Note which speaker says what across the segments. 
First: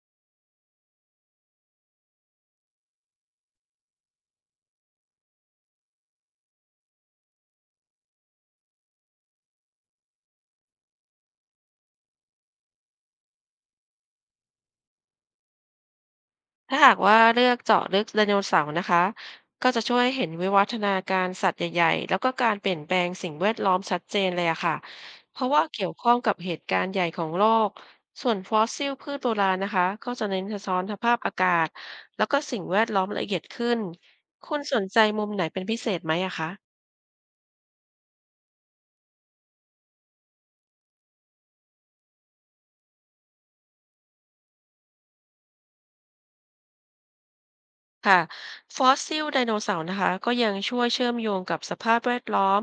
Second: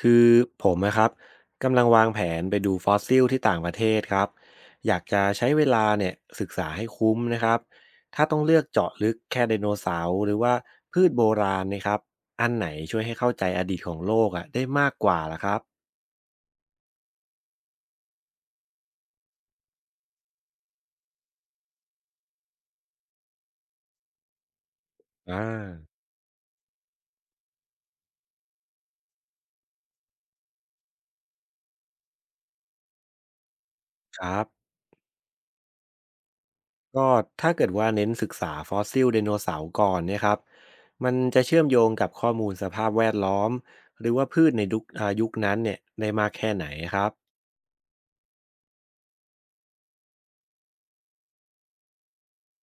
Speaker 1: คือผมนะครับกำลังวางแผนไปดูฟอสซิลที่ต่างประเทศครับอยากจะใช้เวลาเนี่ยศึกษาให้คุ้มนะครับถ้าต้องเลือกเจาะลึกแค่ไดโนเสาร์หรือว่าพืชโบราณนะครับอันไหนช่วยให้เข้าใจอดีตของโลกอ่ะได้มากกว่าล่ะครับ
Speaker 2: ถ้าหากว่าเลือกเจาะลึกไดโนเสาร์นะคะก็จะช่วยเห็นวิวัฒนาการสัตว์ใหญ่ๆแล้วก็การเปลี่ยนแปลงสิ่งแวดล้อมชัดเจนเลยอะค่ะเพ
Speaker 1: อ่า
Speaker 2: ราะว่าเกี่ยวข้องกับเหตุการณ์ใหญ่ของโลกส่วนฟอสซิลพืชโบราณนะคะก็จะเน้นสะท้อนสภาพอากาศแล้วก็สิ่งแวดล้อมละเอียดขึ้น
Speaker 1: ครับ
Speaker 2: คุณสนใจมุมไหนเป็นพิเศษไหมอะคะ
Speaker 1: ก็ถ้าเกิดว่าเน้นศึกษาฟอสซิลไดโนเสาร์ก่อนเนี่ยครับมันจะเชื่อมโยงกับข้อมูลสภาพแวดล้อมหรือว่าพืชในยุคยุคนั้นเนี่ยได้มากแค่ไหนครับ
Speaker 2: ค่ะฟอสซิลไดโนเสาร์นะคะก็ยังช่วยเชื่อมโยงกับสภาพแวดล้อม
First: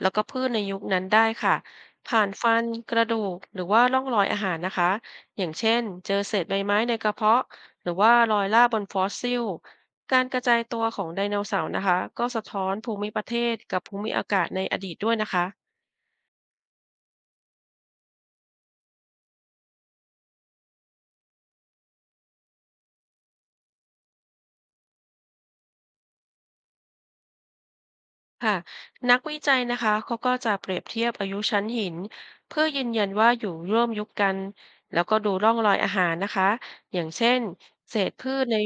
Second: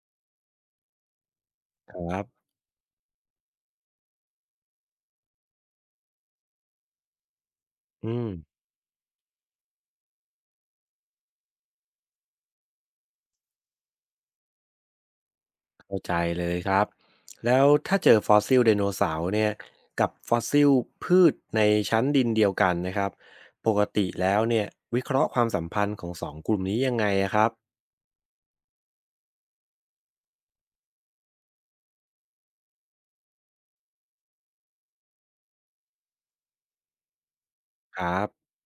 Speaker 2: แล้วก็พืชในยุคนั้นได้ค่ะ
Speaker 1: ครั
Speaker 2: ผ่า
Speaker 1: บ
Speaker 2: นฟันกระดูกหรือว่าร่องรอยอาหารนะคะอย่างเช่นเจอเศษใบไม้ในกระเพาะหรือว่า
Speaker 1: อืม
Speaker 2: รอยล่าบนฟอสซิลการกระจายตัวของไดโนเสาร์นะคะก็สะท้อนภูมิประเทศกับภูมิอากาศในอดีตด้วยนะคะ
Speaker 1: เข้าใจเลยครับแล้วถ้าเจอฟอสซิลไดโนเสาร์เนี่ยกับฟอสซิลพืชในชั้นดินเดียวกันนะครับปกติแล้วเนี่ยวิเคราะห์ความสัมพันธ์ของสองกลุ่มนี้ยังไงอะครับ
Speaker 2: ค่ะนักวิจัยนะคะเขาก็จะเปรียบเทียบอายุชั้นหินเพื่อยืนยันว่าอยู่ร่วมยุคกันแล้วก็ดูร่องรอยอาหารนะคะอย่างเช่นเศ
Speaker 1: ค
Speaker 2: ษ
Speaker 1: รับ
Speaker 2: พืชใน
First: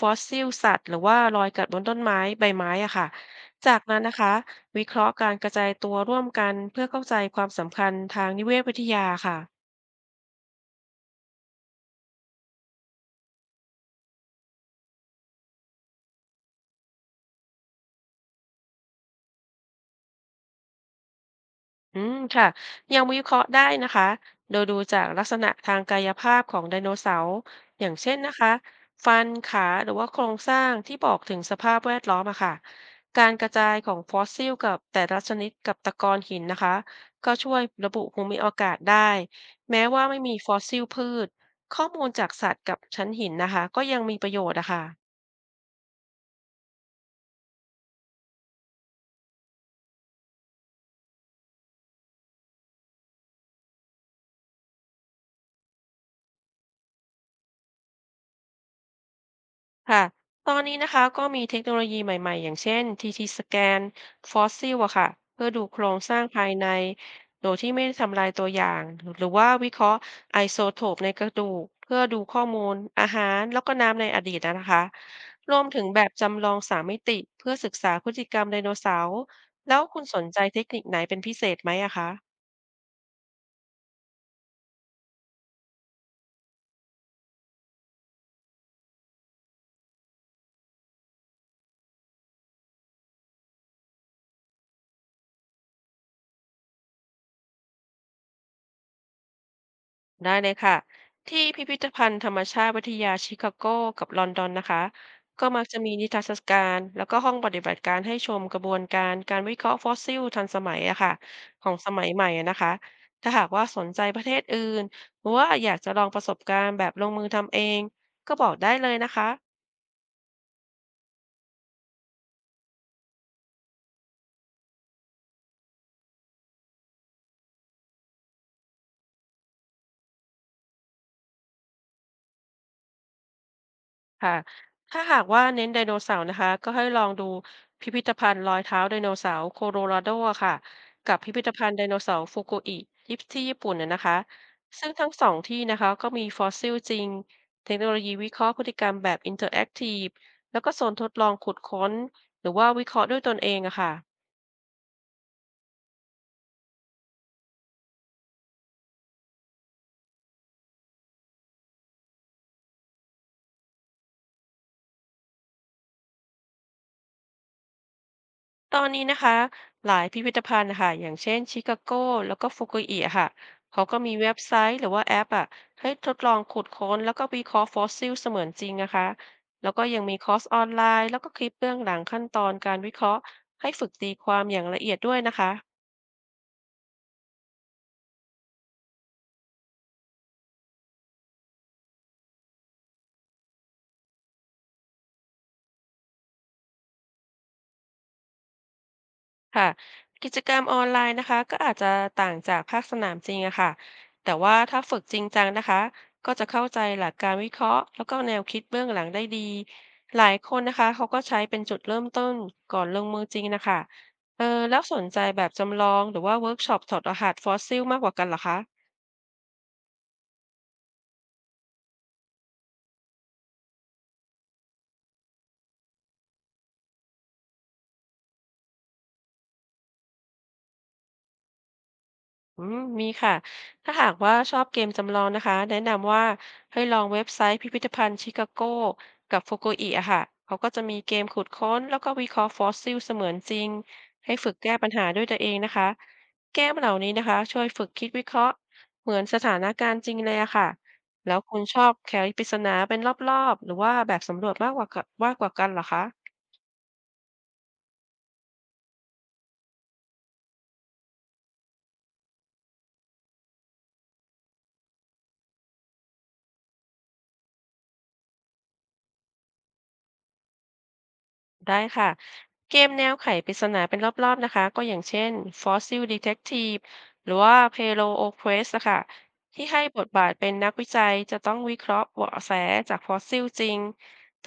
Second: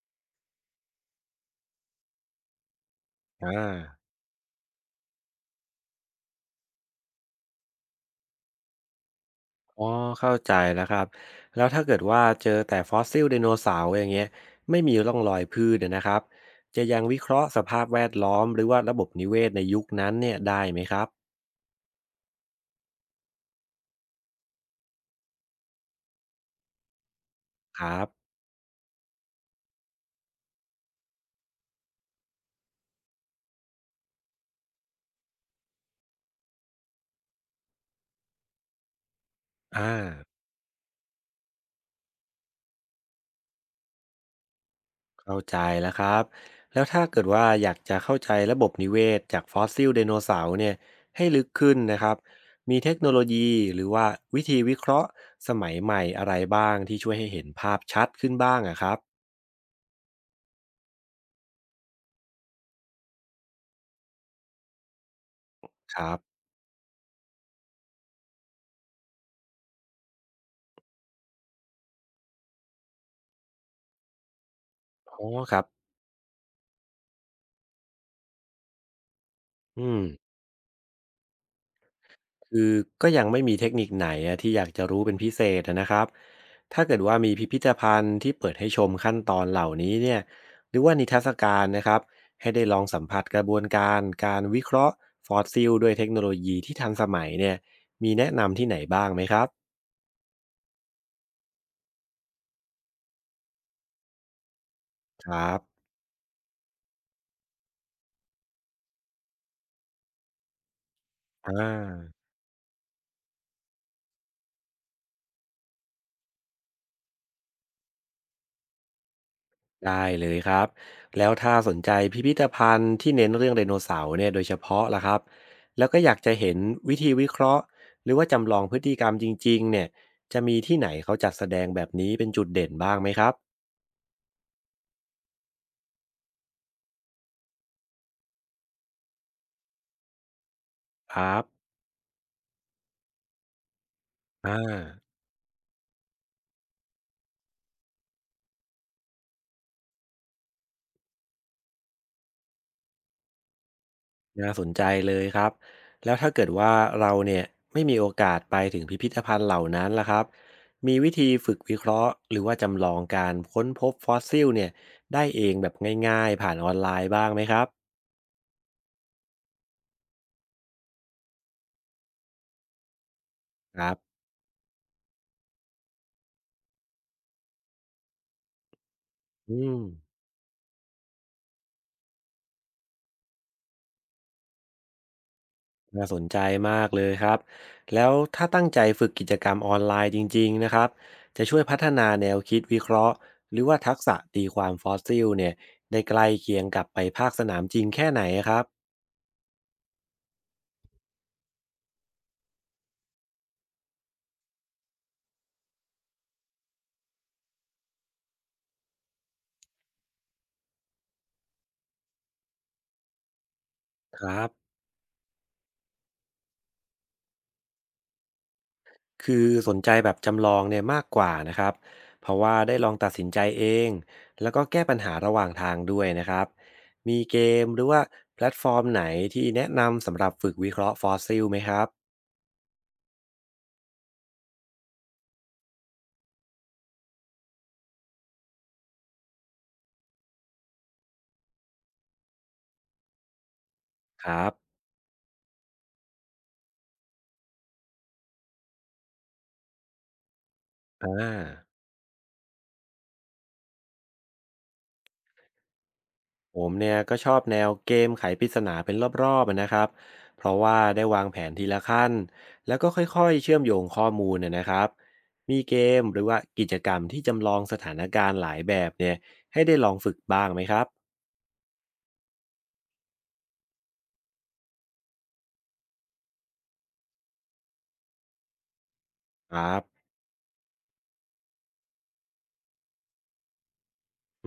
Speaker 2: ฟอสซิลสัตว์หรือว่ารอยกัดบนต้นไม้ใบไม้อะค่ะ
Speaker 1: อ่
Speaker 2: จากนั้น
Speaker 1: า
Speaker 2: นะคะวิเคราะห์การกระจายตัวร่วมกันเพื่อเข้าใจความสำคัญทางนิเวศวิทยาค่ะ
Speaker 1: อ๋อเข้าใจแล้วครับแล้วถ้าเกิดว่าเจอแต่ฟอสซิลไดโนเสาร์อย่างเงี้ยไม่มีร่องรอยพืชเนยนะครับจะยังวิเคราะห์สภาพแวดล้อมหรือว่าระบบนิเวศในยุคนั้นเนี่ยได้ไหมครับ
Speaker 2: อืมค่ะยังวิเคราะห์ได้นะคะโดยดูจากลักษณะทางกายภาพของไดโนเสาร์
Speaker 1: ค
Speaker 2: อย่าง
Speaker 1: รั
Speaker 2: เช่น
Speaker 1: บ
Speaker 2: นะคะฟันขาหรือว่าโครงสร้างที่บอกถึงสภาพแวดล้อมอะค่ะการกระจายของฟอสซิลกับแต่ละชนิดกับตะกอนหินนะคะก็ช่วยระบุภูมิอากาศได้แม้
Speaker 1: อ่า
Speaker 2: ว่าไม่มีฟอสซิลพืชข้อมูลจากสัตว์กับชั้นหินนะคะก็ยังมีประโยชน์อะค่ะ
Speaker 1: เข้าใจแล้วครับแล้วถ้าเกิดว่าอยากจะเข้าใจระบบนิเวศจากฟอสซิลไดโนเสาร์เนี่ยให้ลึกขึ้นนะครับมีเทคโนโลยีหรือว่าวิธีวิเคราะห์สมัยใหม่อะไรบ้างที่ช่วยให้เห็นภาพชัดขึ้นบ้างอะครับ
Speaker 2: ค่ะตอนนี้นะคะก็มีเทคโนโลยีใหม่ๆอย่างเช่น TT สแกนฟอสซิลอะค่ะเพื่อดูโคร
Speaker 1: ค
Speaker 2: ง
Speaker 1: รั
Speaker 2: ส
Speaker 1: บ
Speaker 2: ร้างภายในโดยที่ไม่ได้ทำลายตัวอย่างหรือว่าวิเคราะห์ไอโซโทปในกระดูกเพื่อดูข้อมูลอาหารแล้วก็น้ำในอดีตนะคะ
Speaker 1: อ๋อค
Speaker 2: ร
Speaker 1: รั
Speaker 2: ว
Speaker 1: บ
Speaker 2: มถึงแบบจำลองสามมิติเพื่อศึกษาพฤติกรรมไดโนเสาร์แล้ว
Speaker 1: อื
Speaker 2: คุ
Speaker 1: ม
Speaker 2: ณสนใจเทคนิคไหนเป็นพิเศษไหมอะคะ
Speaker 1: คือก็ยังไม่มีเทคนิคไหนอะที่อยากจะรู้เป็นพิเศษอะนะครับถ้าเกิดว่ามีพิพิธภัณฑ์ที่เปิดให้ชมขั้นตอนเหล่านี้เนี่ยหรือว่านิทรรศการนะครับให้ได้ลองสัมผัสกระบวนการการวิเคราะห์ฟอสซิลด้วยเทคโนโลยีที่ทันสมัยเนี่ยมีแนะนำที่ไหนบ้างไหมครับ
Speaker 2: ได้เลยค่ะที่พิพิธภัณฑ์ธรรมชาติวิทยาชิคาโกกับลอนดอนนะคะ
Speaker 1: ค
Speaker 2: ก็
Speaker 1: รับ
Speaker 2: มักจะมีนิทรรศการแล้วก็ห้องปฏิบัติการให้ชมกระบวนการการวิเคราะห์ฟอสซิลทันสมัยอะค่ะ
Speaker 1: อ่
Speaker 2: ของสมัย
Speaker 1: า
Speaker 2: ใหม่อะนะคะถ้าหากว่าสนใจประเทศอื่นหรือว่าอยากจะลองประสบการณ์แบบลงมือทำเองก็บอกได้เลยนะคะ
Speaker 1: ได้เลยครับแล้วถ้าสนใจพิพิธภัณฑ์ที่เน้นเรื่องไดโนเสาร์เนี่ยโดยเฉพาะล่ะครับแล้วก็อยากจะเห็นวิธีวิเคราะห์หรือว่าจำลองพฤติกรรมจริงๆเนี่ยจะมีที่ไหนเขาจัดแสดงแบบนี้เป็นจุดเด่นบ้างไหมครับ
Speaker 2: ค่ะถ้าหากว่าเน้นไดโนเสาร์นะคะ ก็ให้ลองดูพิพิธภัณฑ์รอยเท้าไดโนเสาร์โคโลราโดอะค่ะ กั
Speaker 1: ค
Speaker 2: บพิ
Speaker 1: รั
Speaker 2: พิ
Speaker 1: บ
Speaker 2: ธภัณฑ์ไดโนเสาร์ฟุกุอิที่ที่ญี่ปุ่นนะคะ
Speaker 1: อ่า
Speaker 2: ซึ่งทั้งสองที่นะคะก็มีฟอสซิลจริงเทคโนโลยีวิเคราะห์พฤติกรรมแบบอินเทอร์แอคทีฟแล้วก็โซนทดลองขุดค้นหรือว่าวิเคราะห์ด้วยตนเองอะค่ะ
Speaker 1: น่าสนใจเลยครับแล้วถ้าเกิดว่าเราเนี่ยไม่มีโอกาสไปถึงพิพิธภัณฑ์เหล่านั้นล่ะครับมีวิธีฝึกวิเคราะห์หรือว่าจำลองการค้นพบฟอสซิลเนี่ยได้เองแบบง่ายๆผ่านออนไลน์บ้างไหมครับ
Speaker 2: ตอนนี้นะคะหลายพิพิธภัณฑ์นะคะอย่างเช่นชิคาโกแล้วก็ฟุกุอิอะค่ะ
Speaker 1: ค
Speaker 2: เขา
Speaker 1: รั
Speaker 2: ก็มี
Speaker 1: บ
Speaker 2: เว็บไซต์หรือว่าแอปอ่ะให้ทดลองขุดค้นแล้วก็วิเคราะห์ฟอสซิลเสมือนจริงนะคะ
Speaker 1: อื
Speaker 2: แล้ว
Speaker 1: ม
Speaker 2: ก็ยังมีคอร์สออนไลน์แล้วก็คลิปเบื้องหลังขั้นตอนการวิเคราะห์ให้ฝึกตีความอย่างละเอียดด้วยนะคะ
Speaker 1: น่าสนใจมากเลยครับ แล้วถ้าตั้งใจฝึกกิจกรรมออนไลน์จริงๆนะครับจะช่วยพัฒนาแนวคิดวิเคราะห์หรือว่าทักษะตีความฟอสซิลเนี่ยได้ใกล้เคียงกับไปภาคสนามจริงแค่ไหนครับ
Speaker 2: ค่ะกิจกรรมออนไลน์นะคะก็อาจจะต่างจากภาคสนามจริงอะค่ะแต่ว่าถ้าฝึกจริงจังนะคะก็จะเข้าใจหลักการวิเคราะห์แล้วก็แนวคิดเบื้องหลังได้ดีหลายคนนะคะเขาก็ใช้เป็นจุดเริ่มต้นก่อนลงมือจริงนะคะ
Speaker 1: ครั
Speaker 2: เอ
Speaker 1: บ
Speaker 2: อแล้วสนใจแบบจำลองหรือว่าเวิร์กช็อปถอดรหัสฟอสซิลมากกว่ากันเหรอคะ
Speaker 1: คือสนใจแบบจำลองเนี่ยมากกว่านะครับเพราะว่าได้ลองตัดสินใจเองแล้วก็แก้ปัญหาระหว่างทางด้วยนะครับมีเกมหรือว่าแพลตฟอร์มไหนที่แนะนำสำหรับฝึกวิเคราะห์ฟอสซิลไหมครับ
Speaker 2: อืมมีค่ะ ถ้าหากว่าชอบเกมจำลองนะคะแนะนำว่าให้ลองเว็บไซต์พิพิธภัณฑ์ชิคาโกกับฟุกุอิอะค่ะเขาก็จะมีเกมขุดค้นแล้วก็วิเคราะห์ฟอสซิลเสมือนจริง
Speaker 1: ค
Speaker 2: ให้
Speaker 1: รั
Speaker 2: ฝึ
Speaker 1: บ
Speaker 2: กแก้ปัญหาด้วยตัวเองนะคะเกมเหล่านี้นะคะช่วยฝึกคิดวิเคราะห์เหมือนสถานการณ์จริงเลยอะค่ะ
Speaker 1: อ่า
Speaker 2: แล้วคุณชอบแคปริศนาเป็นรอบๆหรือว่าแบบสำรวจมากกว่ากันเหรอคะ
Speaker 1: ผมเนี่ยก็ชอบแนวเกมไขปริศนาเป็นรอบๆอะนะครับ เพราะว่าได้วางแผนทีละขั้นแล้วก็ค่อยๆเชื่อมโยงข้อมูลนะครับ มีเกมหรือว่ากิจกรรมที่จำลองสถานการณ์หลายแบบเนี่ยให้ได้ลองฝึกบ้างไหมครับ
Speaker 2: ได้ค่ะเกมแนวไขปริศนาเป็นรอบๆนะคะก็อย่างเช่น Fossil Detective หรือว่า Paleo Quest นะคะ
Speaker 1: ค
Speaker 2: ที่
Speaker 1: รับ
Speaker 2: ให้บทบาทเป็นนักวิจัยจะต้องวิเคราะห์เบาะแสจากฟอสซิลจริงแ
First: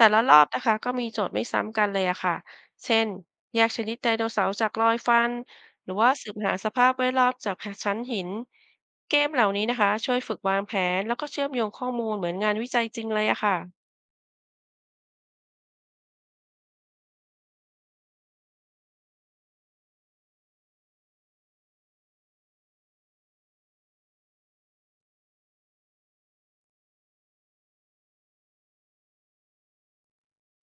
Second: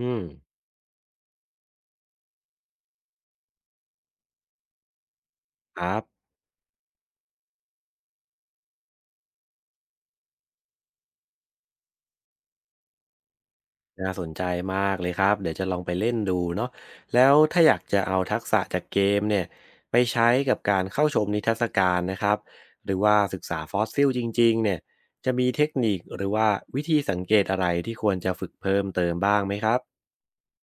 Speaker 1: อื
Speaker 2: ต่
Speaker 1: ม
Speaker 2: ละรอบนะคะก็มีโจทย์ไม่ซ้ำกันเลยอะค่ะเช่นแยกชนิดไดโนเสาร์จากรอยฟัน
Speaker 1: ค
Speaker 2: หรื
Speaker 1: รั
Speaker 2: อ
Speaker 1: บ
Speaker 2: ว่าสืบหาสภาพแวดล้อมจากชั้นหินเกมเหล่านี้นะคะช่วยฝึกวางแผนแล้วก็เชื่อมโยงข้อมูลเหมือนงานวิจัยจริงเลยอะค่ะ
Speaker 1: น่าสนใจมากเลยครับเดี๋ยวจะลองไปเล่นดูเนาะแล้วถ้าอยากจะเอาทักษะจากเกมเนี่ยไปใช้กับการเข้าชมนิทรรศการนะครับหรือว่าศึกษาฟอสซิลจริงๆเนี่ยจะมีเทคนิคหรือว่าวิธีสังเกตอะไรที่ควรจะฝึกเพิ่มเติมบ้างไหมครับ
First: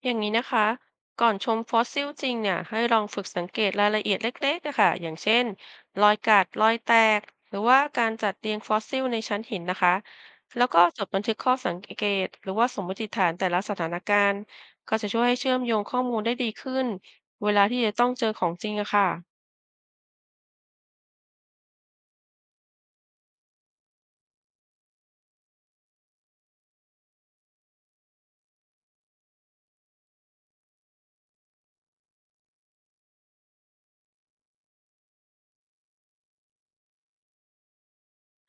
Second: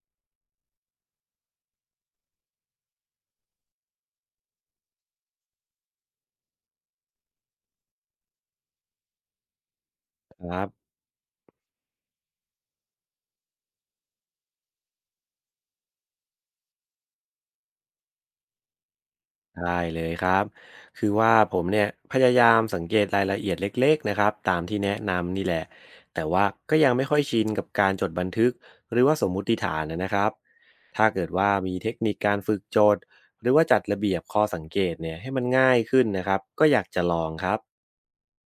Speaker 2: อย่างนี้นะคะ ก่อนชมฟอสซิลจริงเนี่ยให้ลองฝึกสังเกตรายละเอียดเล็กๆนะคะอย่างเช่นรอยกัดรอยแตกหรือว่าการจัดเรียงฟอสซิลในชั้นหินนะคะ
Speaker 1: ครั
Speaker 2: แล้วก็
Speaker 1: บ
Speaker 2: จดบันทึกข้อสังเกตหรือว่าสมมติฐานแต่ละสถานการณ์ก็จะช่วยให้เชื่อมโยงข้อมูลได้ดีขึ้นเวลาที่จะต้องเจอของจริงอะค่ะ
Speaker 1: ได้เลยครับคือว่าผมเนี่ยพยายามสังเกตรายละเอียดเล็กๆนะครับตามที่แนะนำนี่แหละแต่ว่าก็ยังไม่ค่อยชินกับการจดบันทึกหรือว่าสมมุติฐานนะครับถ้าเกิดว่ามีเทคนิคการฝึกโจทย์หรือว่าจัดระเบียบข้อสังเกตเนี่ยให้มันง่ายขึ้นนะครับก็อยากจะลองครับ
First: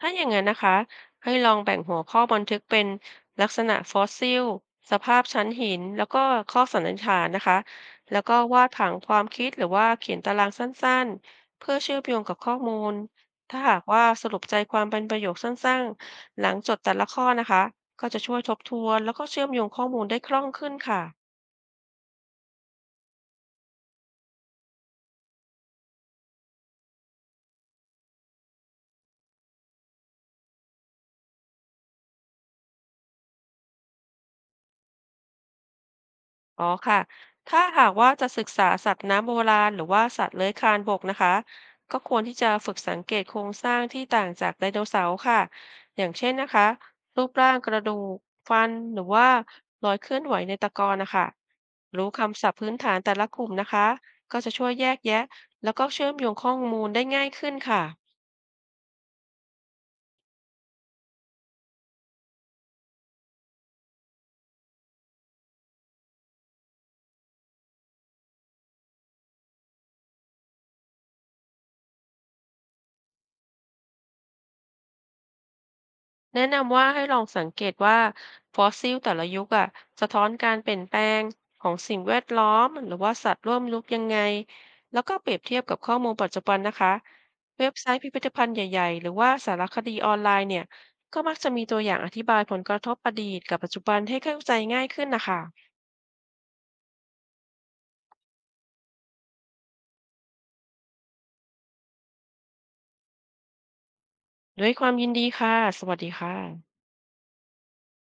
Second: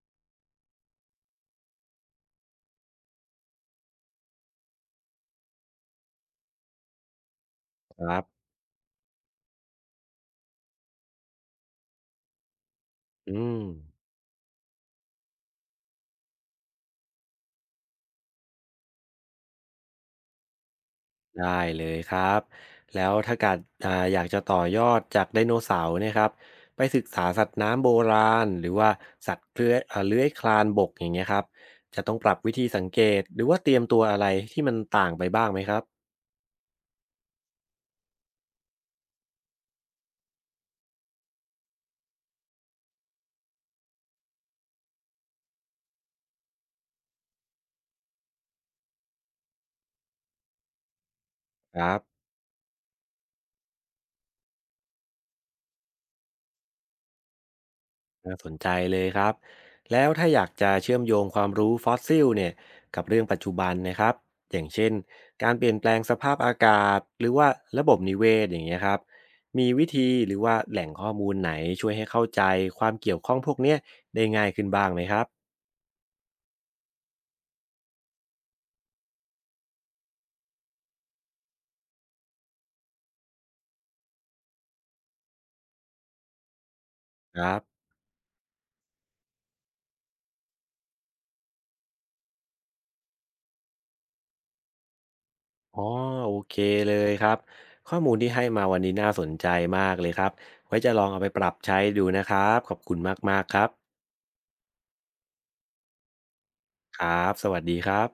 Speaker 2: ถ้าอย่างนั้นนะคะให้ลองแบ่งหัวข้อบันทึกเป็นลักษณะฟอสซิลสภาพชั้นหินแล้วก็ข้อสันนิษฐานนะคะ
Speaker 1: ครั
Speaker 2: แล้
Speaker 1: บ
Speaker 2: วก็วาดผังความคิดหรือว่าเขียนตารางสั้นๆเพื่อเชื่อมโยงกับข้อมูล
Speaker 1: อื
Speaker 2: ถ้า
Speaker 1: ม
Speaker 2: หากว่าสรุปใจความเป็นประโยคสั้นๆหลังจดแต่ละข้อนะคะก็จะช่วยทบทวนแล้วก็เชื่อมโยงข้อมูลได้คล่องขึ้นค่ะ
Speaker 1: ได้เลยครับแล้วถ้าการอยากจะต่อยอดจากไดโนเสาร์เนะครับไปศึกษาสัตว์น้ำโบราณหรือว่าสัตว์เลื้อยเลื้อยคลานบกอย่างเงี้ยครับจะต้องปรับวิธีสังเกตหรือว่าเตรียมตัวอะไรที่มันต่างไปบ้างไหมครับ
Speaker 2: อ๋อค่ะถ้าหากว่าจะศึกษาสัตว์น้ำโบราณหรือว่าสัตว์เลื้อยคลานบกนะคะก็ควรที่จะฝึกสังเกตโครงสร้างที่ต่างจากไดโนเสาร์ค่ะอย่างเช่นนะคะรูปร่างกระดูกฟันหรือว่ารอยเคลื่อนไหวในตะกอนนะคะ
Speaker 1: ครับ
Speaker 2: รู้คำศัพท์พื้นฐานแต่ละกลุ่มนะคะก็จะช่วยแยกแยะแล้วก็เชื่อมโยงข้อมูลได้ง่ายขึ้นค่ะ
Speaker 1: น่าสนใจเลยครับแล้วถ้าอยากจะเชื่อมโยงความรู้ฟอสซิลเนี่ยกับเรื่องปัจจุบันนะครับอย่างเช่นการเปลี่ยนแปลงสภาพอากาศหรือว่าระบบนิเวศอย่างเงี้ยครับมีวิธีหรือว่าแหล่งข้อมูลไหนช่วยให้เข้าใจความเกี่ยวข้องพวกเนี้ยได้ง่ายขึ้นบ้างไหมครับ
Speaker 2: แนะนำว่าให้ลองสังเกตว่าฟอสซิลแต่ละยุคอะสะท้อนการเปลี่ยนแปลงของสิ่งแวดล้อมหรือว่าสัตว์ร่วมยุคยังไงแล้วก็เปรียบเทียบกับข้อมูลปัจจุบันนะคะ
Speaker 1: ครับ
Speaker 2: เว็บไซต์พิพิธภัณฑ์ใหญ่ๆหรือว่าสารคดีออนไลน์เนี่ยก็มักจะมีตัวอย่างอธิบายผลกระทบอดีตกับปัจจุบันให้เข้าใจง่ายขึ้นนะคะ
Speaker 1: อ๋อโอเคเลยครับข้อมูลที่ให้มาวันนี้น่าสนใจมากเลยครับไว้จะลองเอาไปปรับใช้ดูนะครับขอบคุณมากๆครับ
Speaker 2: ด้วยความยินดีค่ะสวัสดีค่ะ
Speaker 1: ครับสวัสดีครับ